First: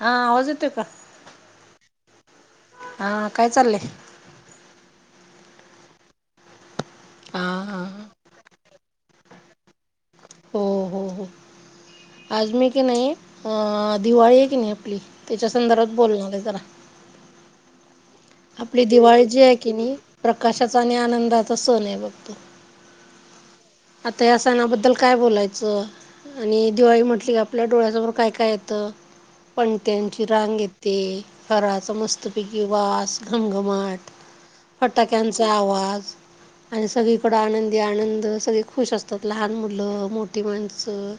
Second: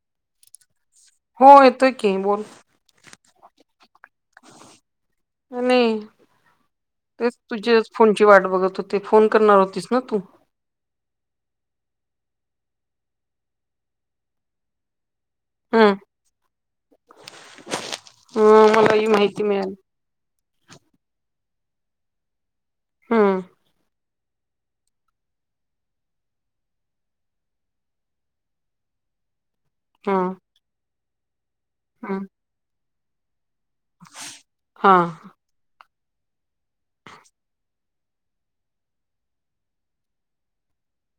हा आवाज येतोय का? हो येतोय की, बोल. हा. काय चाललेय? नाही तेच हा हा तुझ्याच फोनची वाट बघत होते, फोन करणार होतीस ना तू. हो, हो, हो आज मी की नाइ अ दिवाळीय की नाई आपली त्याच्या संदर्भात हम् बोलणारय जरा आपली मला ही दिवाळी जी माहिती य की मिळाली नी प्रकाशाचा आणि आनंदाचा सणय बग्त हा. आता या सणाबद्दल काय बोलायचं? आणि दिवाळी म्हटली की आपल्या डोळ्यासमोर काय काय येतं? पणत्याची हम्म रांग येते फराळाचा हम्म, मस्तपैकी वास. घमघमाट हा फटाक्यांचा आवाज आणि सगळीकड आनंदी आनंद सगळी खुश असतात लहान मुलं मोठी माणसं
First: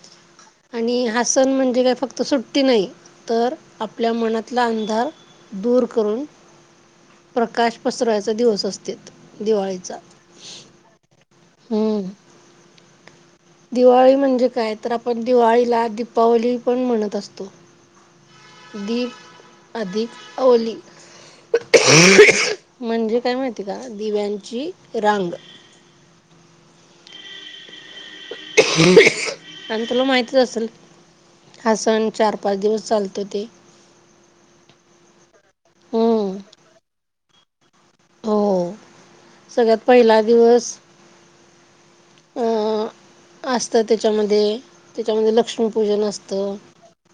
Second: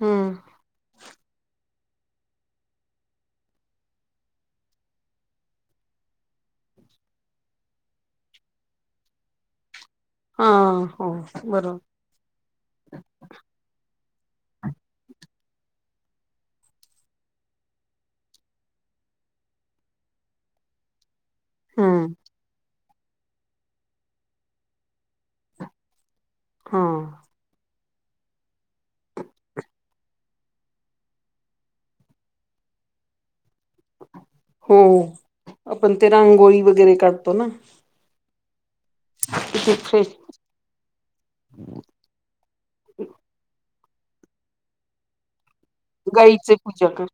हम्म आणि हा सन म्हणजे काय फक्त सुट्टी नाही तर आपल्या मनातला अंधार दूर करून प्रकाश पसरायचा दिवस असतेत दिवाळीचा. हा, हो बरो हम्म दिवाळी म्हणजे काय? तर आपण दिवाळीला दीपावली पण म्हणत असतो. दीप अधिक आवली हा. म्हणजे काय माहिती का दिव्यांची रांग. हा. आणि तुला माहतीच असेल हा सण चार पाच दिवस चालतो ते. हो, आपण ते हम्म. रांगोळी वगैरे काढतो ना. हो. किती सगळ्यात फ्रेश पहिला दिवस अ अस त्याच्यामध्ये, त्याच्यामध्ये लक्ष्मी गाईचे पूजा कर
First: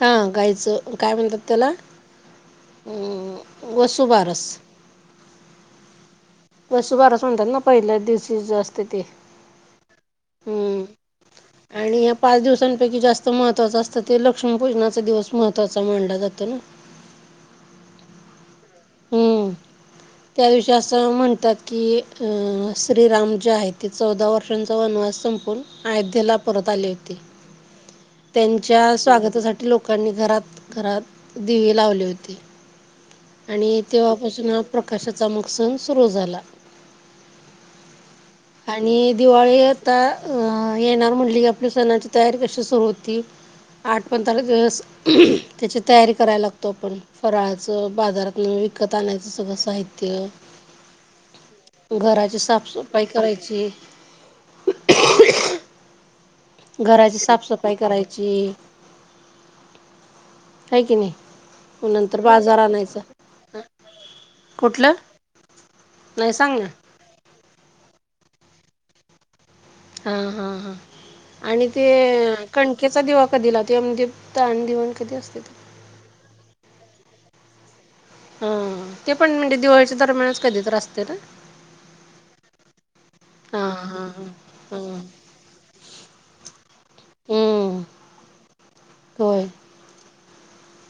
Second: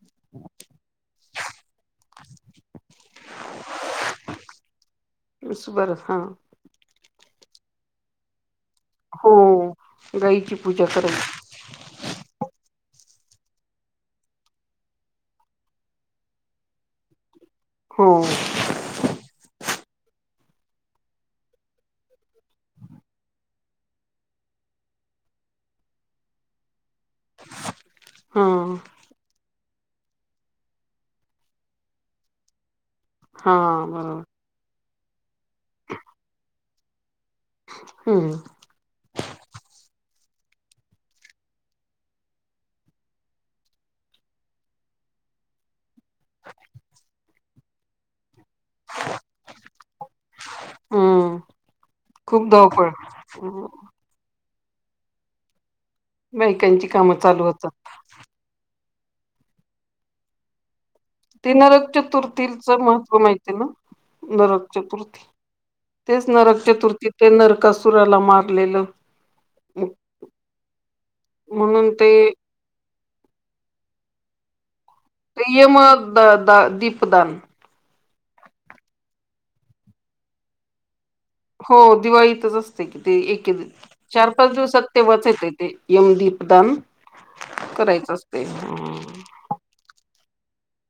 हा गायचं काय म्हणतात त्याला? वसुबारस. बरं हा वसुबारस अस म्हणतात ना पहिल्या दिवशी असतं ते हो गाईची पूजा करायची आणि पाच दिवसां पैकी जास्त महत्वाच असतं ते लक्ष्मीपूजनाचा दिवस महत्त्वाचा मानला जातो ना? हो. हम्म त्या दिवशी असं म्हणतात की अ श्रीराम जे आहे ते चौदा वर्षांचा वनवास अयोध्येत परत आली होते, त्यांच्या स्वागतासाठी लोकांनी घरात, घरात दिवे लावले होते. हा आणि बरोबर तेव्हापासून हा प्रकाशाचा मग सन सुरू झाला. हम्म आणि दिवाळी आता अ येणार म्हटली की आपली सणाची तयारी कशी सुरू होती आठ पंधरा दिवस त्याची तयारी करायला लागतो आपण फराळाच बाजार विकत आणायचं सगळं साहित्य, हम्म घराची खूप धावपळ साफसफ काय करायची हम्म, बायकांची कामं घराची चालू होतात साफसफाई करायची आहे की नाही ते नरक मग नंतर बाजार चतुर्थीच आणायचा महत्त्व माहिती ना? नरक कुठलं चतुर्थी तेच नाही सांग नरक ना चतुर्थी ते नरकासुराला मारलेलं. हा, हा, हा आणि ते कण केचा दिवा कधी लावते कधी असते ते यम द दा दीप दान हा ते पण म्हणजे दिवाळीच्या दरम्यानच कधी तर असतय ना? हो, दिवाळीतच असतय की. ते एके हा हा चार पाच हा दिवसात हा ते वाचत आहे. ते यम दीपदान. हम्म करायचं असते. हम् होय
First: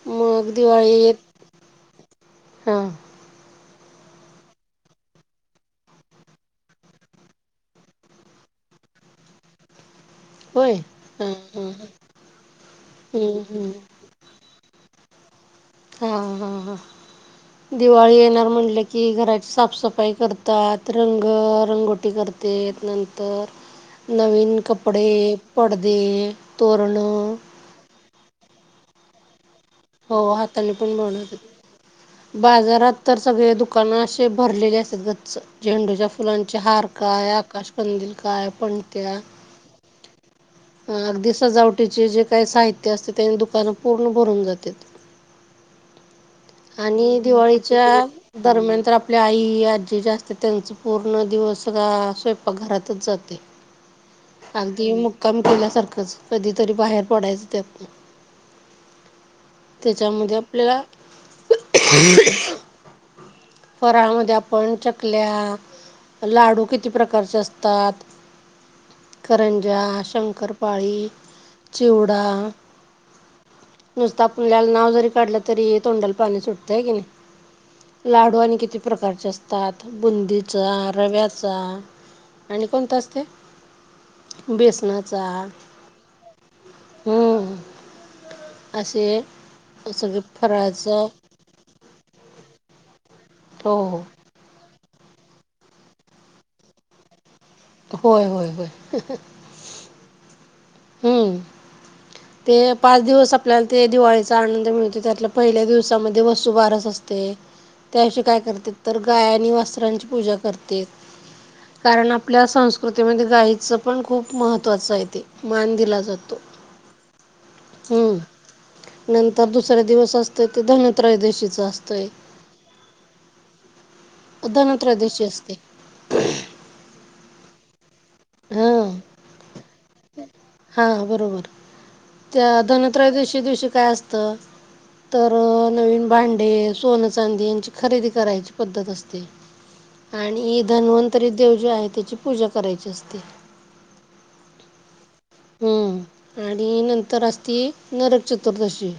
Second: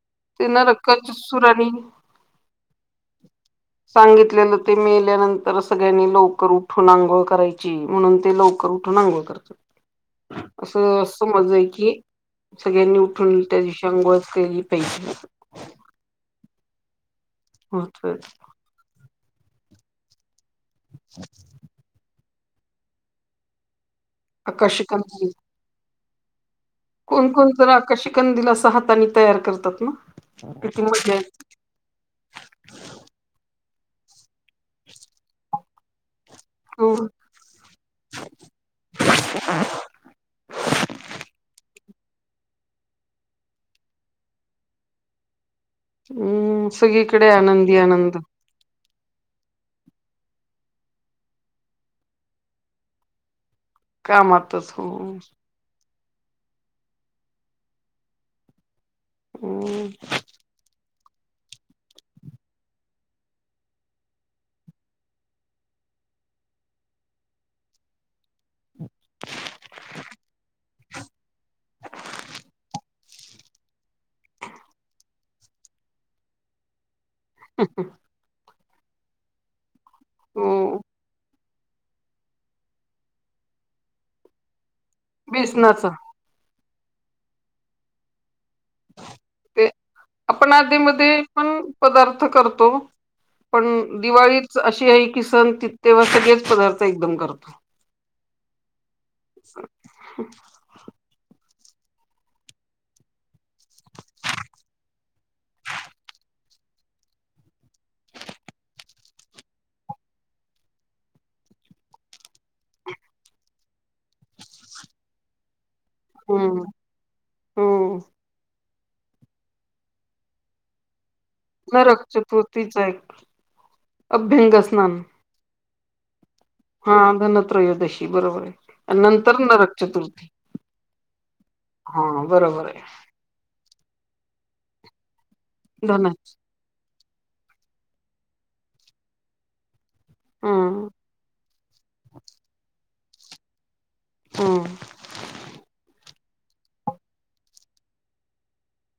मग त्यांना दिवाळी [unintelligible] येत सुरानी हा. सांगितलेलं. ते मेल्यानंतर सगळ्यांनी लवकर उठून आंघोळ करायची, म्हणून ते लवकर लवकर उठून अंघोळ करतात. तर होय असं हां समजल, हां की सगळ्यांनी हां उठून त्या दिवशी अंघोळच केली पाहिजे. हा हा ह महत्व दिवाळी येणार म्हनल की घराची साफसफाई करता तात रंग, रंगोटी करते, नंतर नवीन आकाशी कपडे, पडदे, तोरणं कोणकोण जरा, आकाशकंदील अस हातानी तयार करतात. ना हो हाताने किती पण मजा येते बनवतात बाजारात तर सगळे दुकानं अशी जे भरले असतात. गच्चं, झेंडूच्या फुलांचे हार हो काय, आकाशकंदील काय, पणत्या अ अगदी सजावट चे, जे जे काही साहित्य असते, त्याने दुकानं पूर्ण भरून जातात. हम्म आणि सगळीकडे आनंदी दिवाळीच्या आनंद दरम्यान, तर आप आपल्या आई, आजी जास्त त्यांच पूर्ण दिवस स्वयंपाकघरातच जातोय. कामातच हो अगदी मुक्काम केल्यासारखेच. कधीतरी बाहेर पडायचं त्यातन, हम्म त्याच्यामध्ये आपल्याला [inaudible] फराळामध्ये आपण, चकल्या, लाडू, किती प्रकारचे असतात. करंजा, शंकरपाळी, चिवडा, नुसत आपल्याला नाव जरी काढलं तरी तोंडाल पाणी सुटतय, हाय कि नाय. हु हु. लाडू आणि किती प्रकारचे असतात. हो बुंदीचा, रव्या चा आणि कोणत असते बेस णाचा बेसनाचा हम्म. असे ते सगळे आपण फराळाचं आधी-मध्ये पण पदार्थ करतो. पण हो दिवाळीच अशी आहे की, सण तीत तेव्हा सगळेच पदार्थ एकदम करतो. होय होय होय. [inaudible] हम्म. ते पाच दिवस आपल्याला ते दिवाळीचा आनंद मिळतो. त्यातला पहिल्या दिवसामध्ये वसूबारस असते. ते त्यादिवशी काय करतात तर गायआनी वासरांची पूजा करतेत. कारण आपल्या संस्कृतीमध्ये गाईचं पण खूप महत्त्वाचं आहेे ते. मान दे ला गतो हम्म हो हम्. नंतर दुसरा दिवस असतो, ते धन त्रयदशीचा नरक असतोय. चतुर्थीचा एक अभ्यंग स्नान धनत्रयोदशी असते. हा धन -त्रयोदशी बरोबर आहे. हा आणि नंतर नरक चतुर्थी. हा बरोबर हा त्या बरोबर आहे धनत्रयोदशी च्या दिवशी काय असतं तर धन नविन भांडे, सोनं, चांदी याची खरेदी करायची पद्धत असते.. आणि' हम्म धन्वंतरी देव' जे आहे त्याची पूजा करायची असते. हम. हम्म आणि नंतर असती' नरक चतुर्दशी'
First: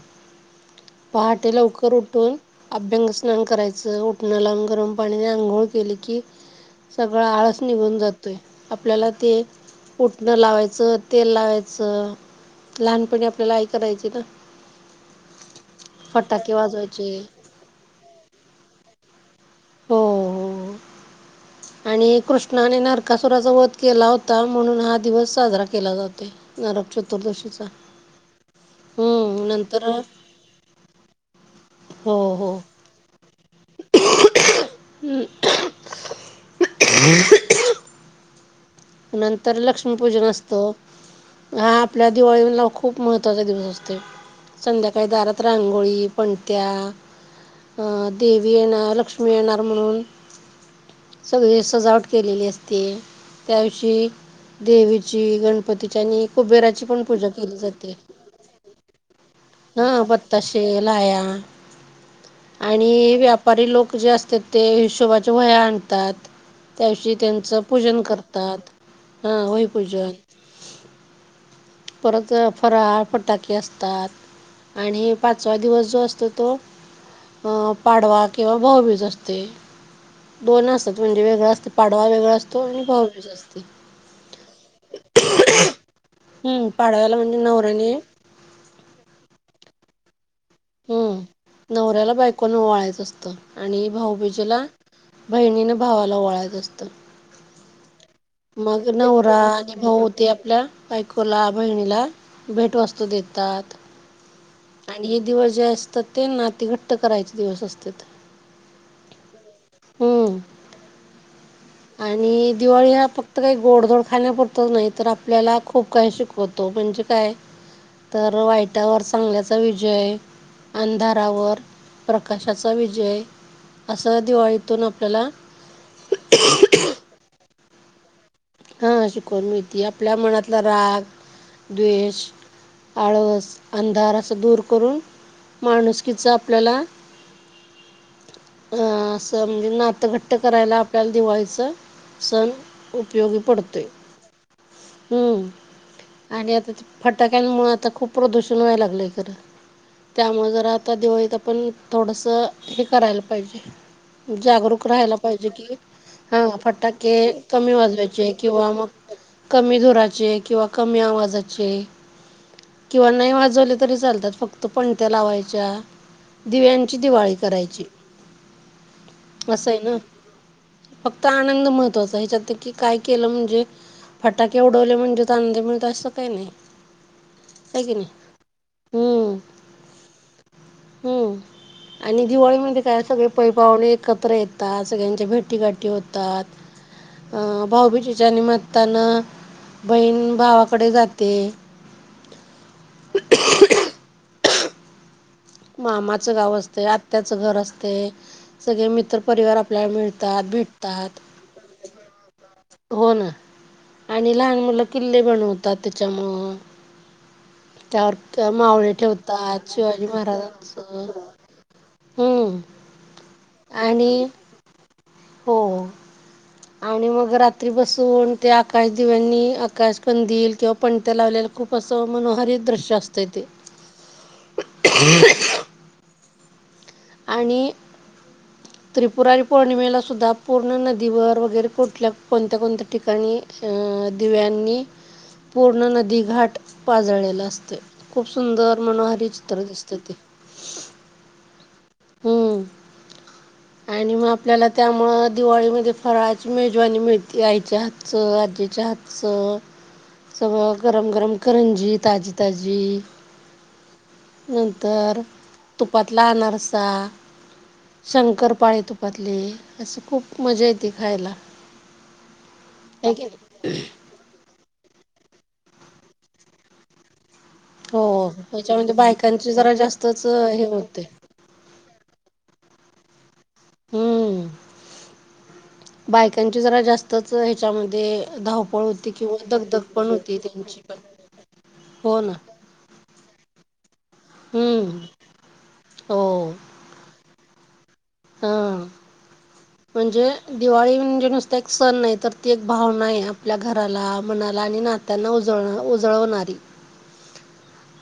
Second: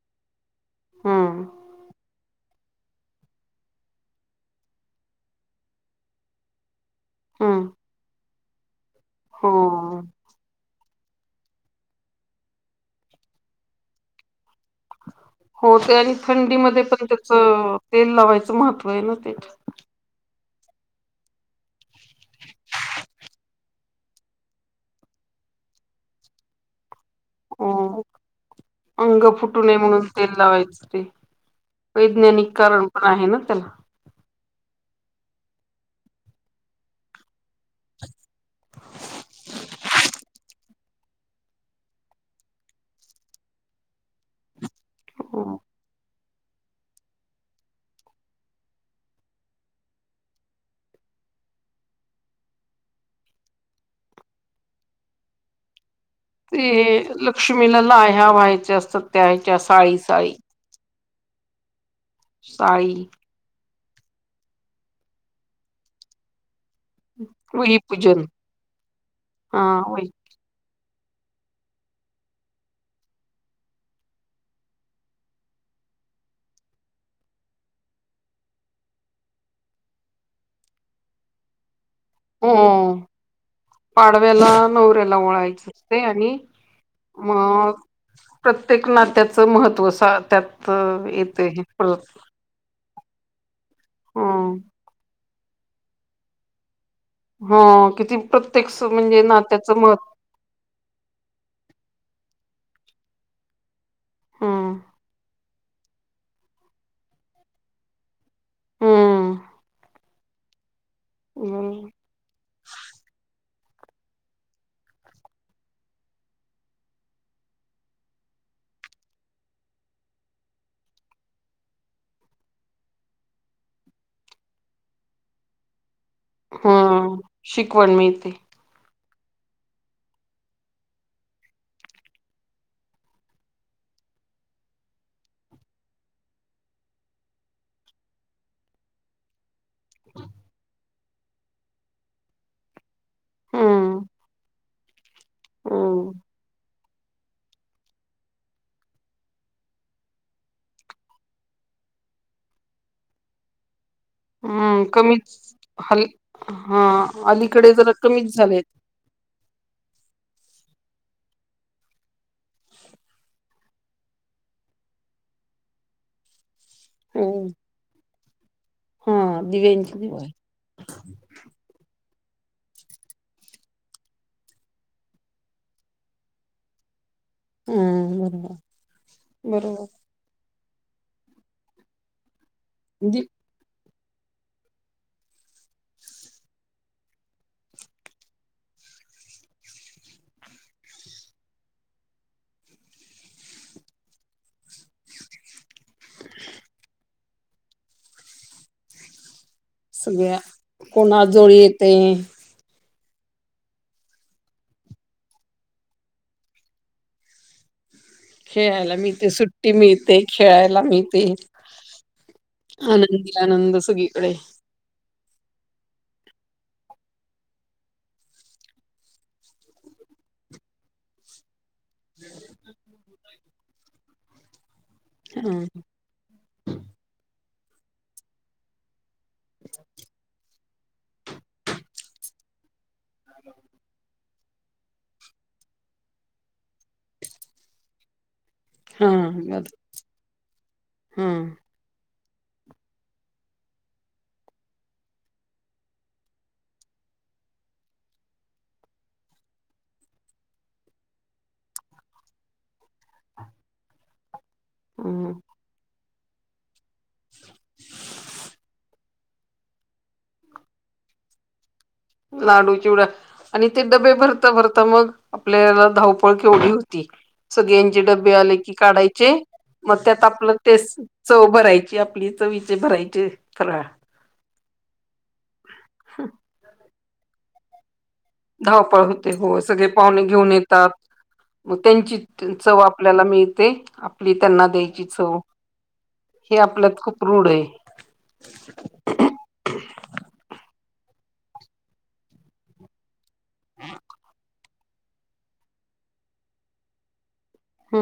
हम्म पहाटे लवकर उठून अभ्यंग स्नान करायच, उठनं लावून गरम पाण्याने आंघोळ केले की सगळं आळस हम्म निघून जातोय आपल्याला ते हो उठणं लावायचं तेल लावायचं लहानपणी आपल्याला आई करायची ना हो ते आणि फटाके थंडीमध्ये पण वाजवायचे त्याचं तेल लावायचं महत्त्व आहे ना ते हो हो आणि कृष्ण आणि नरकासुराच वध केला होता म्हणून हा दिवस साजरा केला जातो नरकच हो अंग हम्म फुटू नये नंतर म्हणून तेल लावायचं ते हो वैज्ञानिक हो कारण पण आहे ना त्याला [inaudible] नंतर लक्ष्मीपूजन असतो. हा आपल्या दिवाळीला खूप महत्त्वाचा दिवस असतो संध्याकाळी दारात हो रांगोळी पणत्या देवी येणार लक्ष्मी येणार म्हणून सगळी सजावट केलेली असते. त्या दिवशी देवीची गणपती ची आणि ते कुबेराची पण पूजा केली लक्ष्मीला जाते. लाह्या व्हायच्या असतात त्या ह्याच्या हा साळी साळी बताशे लाया आणि साळी व्यापारी लोक जे असतेत ते हिशोबाच्या व्हया आणतात. त्या दिवशी त्यांचं पूजन करतात हा वही पूजन. परत फराळ फटाके असतात. आणि पाचवा दिवस जो असतो तो अ पाडवा किंवा भाऊबीज असते दोन असतात म्हणजे वेगळं असतं. पाडवा वेगळा असतो आणि हो भाउबीज असती. पाडव्याला नवऱ्याला ओवाळायचं असते आणि हम्म पाडव्याला म्हणजे मग नवऱ्याने प्रत्येक नात्याचं महत्त्व त्यात हम् येते हे नवऱ्याला परत बायकोन ओवाळायचं असतं आणि हम्म. भाऊबीजेला बहिणीने भावाला ओवाळायचं असतय. हा मग नवरा आणि भाऊ महत्व ते आपल्या बायकोला बहिणीला भेटवस्तू देतात. हम्म आणि हे दिवस जे असतात ते नाती घट्ट करायचे दिवस असत्यात. हम्म हम बरोबर. आणि दिवाळी हा फक्त काही गोडदोड खाण्यापुरत नाही तर आपल्याला खूप काही शिकवतो. म्हणजे काय? तर वाईटावर चांगल्याचा विजय. अंधारावर प्रकाशाचा विजय. असं दिवाळीतून आपल्याला हम् शिकवण मीळते. हा शिकवन मिळती आपल्या मनातला राग द्वेष आळस अंधार असं दूर करून माणुसकीचा आपल्याला हं अस म्हणजे नातघट्ट करायला आपल्याला दिवाळीच सण उपयोगी पडतोय. हम्म हम्म आणि आता ती फटाक्यांमुळे आता खूप प्रदूषण व्हायला लागलंय खरं. त्यामुळे जरा आता दिवळीत आपण थोडस हे करायला पाहिजे. हम्म जागरूक राहायला पाहिजे कमीच कि हल हा फटटाके अलीकडे कमी जरा वाज वायचे, कमीच झालेत. किवा मग कमी धुराचे किंवा कमी आवाजचे किंवा नाही वाजवले तरी चालतात फक्त पणत्या लावायच्या. दिव्यांची दिवाळी हम्म करायची. हा असं आहे ना दिव्यांची दिवा आहे फक्त आनंद महत्वाचा ह्याच्यात कि काय केलं, म्हणजे फटाके उडवले, म्हणजेच आनंद मिळत, असं काही नाही. आहे की नाही हम्म, हम्म बरोबर. हम्म, आणि दिवाळी म्हणजे काय, दि सगळे पै पाहुणे कपडे येतात. सगळ्यांच्या भेटी गाठी होतात. अं, भाऊबीजीच्या निमित्तानं बहीण भावाकडे जाते. [unintelligible] मामाचं गाव असते, आत्याचं घर असते, सगळे मित्रपरिवार आप सगळ्या कोण आजोळी येतय. हो ना, आणि लहान मुलं किल्ले बनवतात. त्याच्यामुळ. खेळायला मिळते, ठेवतात, सुट्टी शिवाजी मिळते, खेळायला महाराजांचं. मिळते. हम्म. आनंदी आनंद आणि सगळीकडे. हो. आणि मग रात्री बसून ते आकाश दिव्यांनी आकाश कंदील किंवा पणत्या लावलेला खूप प्रसन्न मनोहरी दृश्य असत ते. हा. आणि त्रिपुरारी पौर्णिमेलासुद्धा. पूर्ण नदीवर वगैरे कुठल्या कोणत्या कोणत्या ठिकाणी. दिव्यांनी पूर्ण नदीघाट उजळलेला असते खूप सुंदर मनोहरी चित्र दिसते ते. हम्म हम्म. आणि मग आपल्याला त्यामुळे दिवाळीमध्ये फराळाची मेजवानी मिळते आईच्या हाताच सगळ गरम-गरम करंजी ताजी ताजी. [inaudible] नंतर हम्म तुपातल अनारसा शंकर पाडे तपातली असशी खूप मजा येते खायला. लाडू चिवडा आहे की नाही आणि ते डबे भरता भरत आता मग आपल्याला धावपळ केवढी होती. सगळे यांचे हो डबे आले की त्याच्यामध्ये काढायचे बायकांची जरा मग त्यात जास्तच आपलं हे ते होते चव भरायची आपली चविचे भरायचे फराळ. हम्म बायकांची जरा जास्तच ह्याच्यामध्ये. धावपळ होती होते किंवा हो दगदग सगळे पण पाहुणे होती घेऊन त्यांची येतात पण. मग त्यांची हो ना चव आपल्याला मिळते आपली त्यांना हम्म द्यायची चव हे आपल्यात खूप रूल आहे. हा म्हणजे दिवाळी. म्हणजे नस एक सण आहे तर ती एक भावना आहे आपल्या घराला मनाला आणि नाताला. उजळनारी.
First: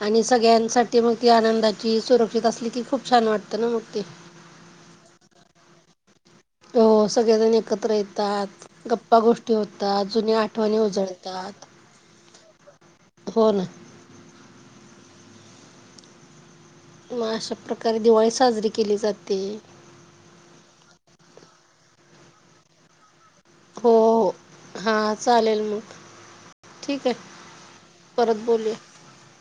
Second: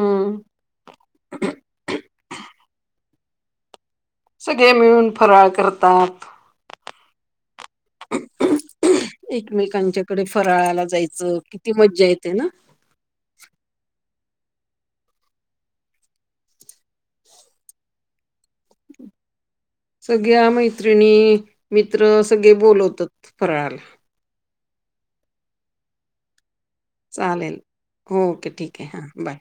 आणि सगळ्यांसाठी मग ती आनंदाची सुरक्षित असली की खूप छान वाटत ना मग ती सगळे मिळून फराळ करतात हो सगळेजण. एकत्र येतात गप्पा गोष्टी होतात एकमेकांच्याकडे जुन्या आठवणी उजळतात. ते ना. हो ना मग अशा प्रकारे दिवाळी साजरी केली जाते. सगळ्या मैत्रिणी. मित्र सगळे बोलवतात फराळाल. हा चालेल मग. ठीक आहे चालेल परत ओके बोलूया. ठीक आहे हां बाय.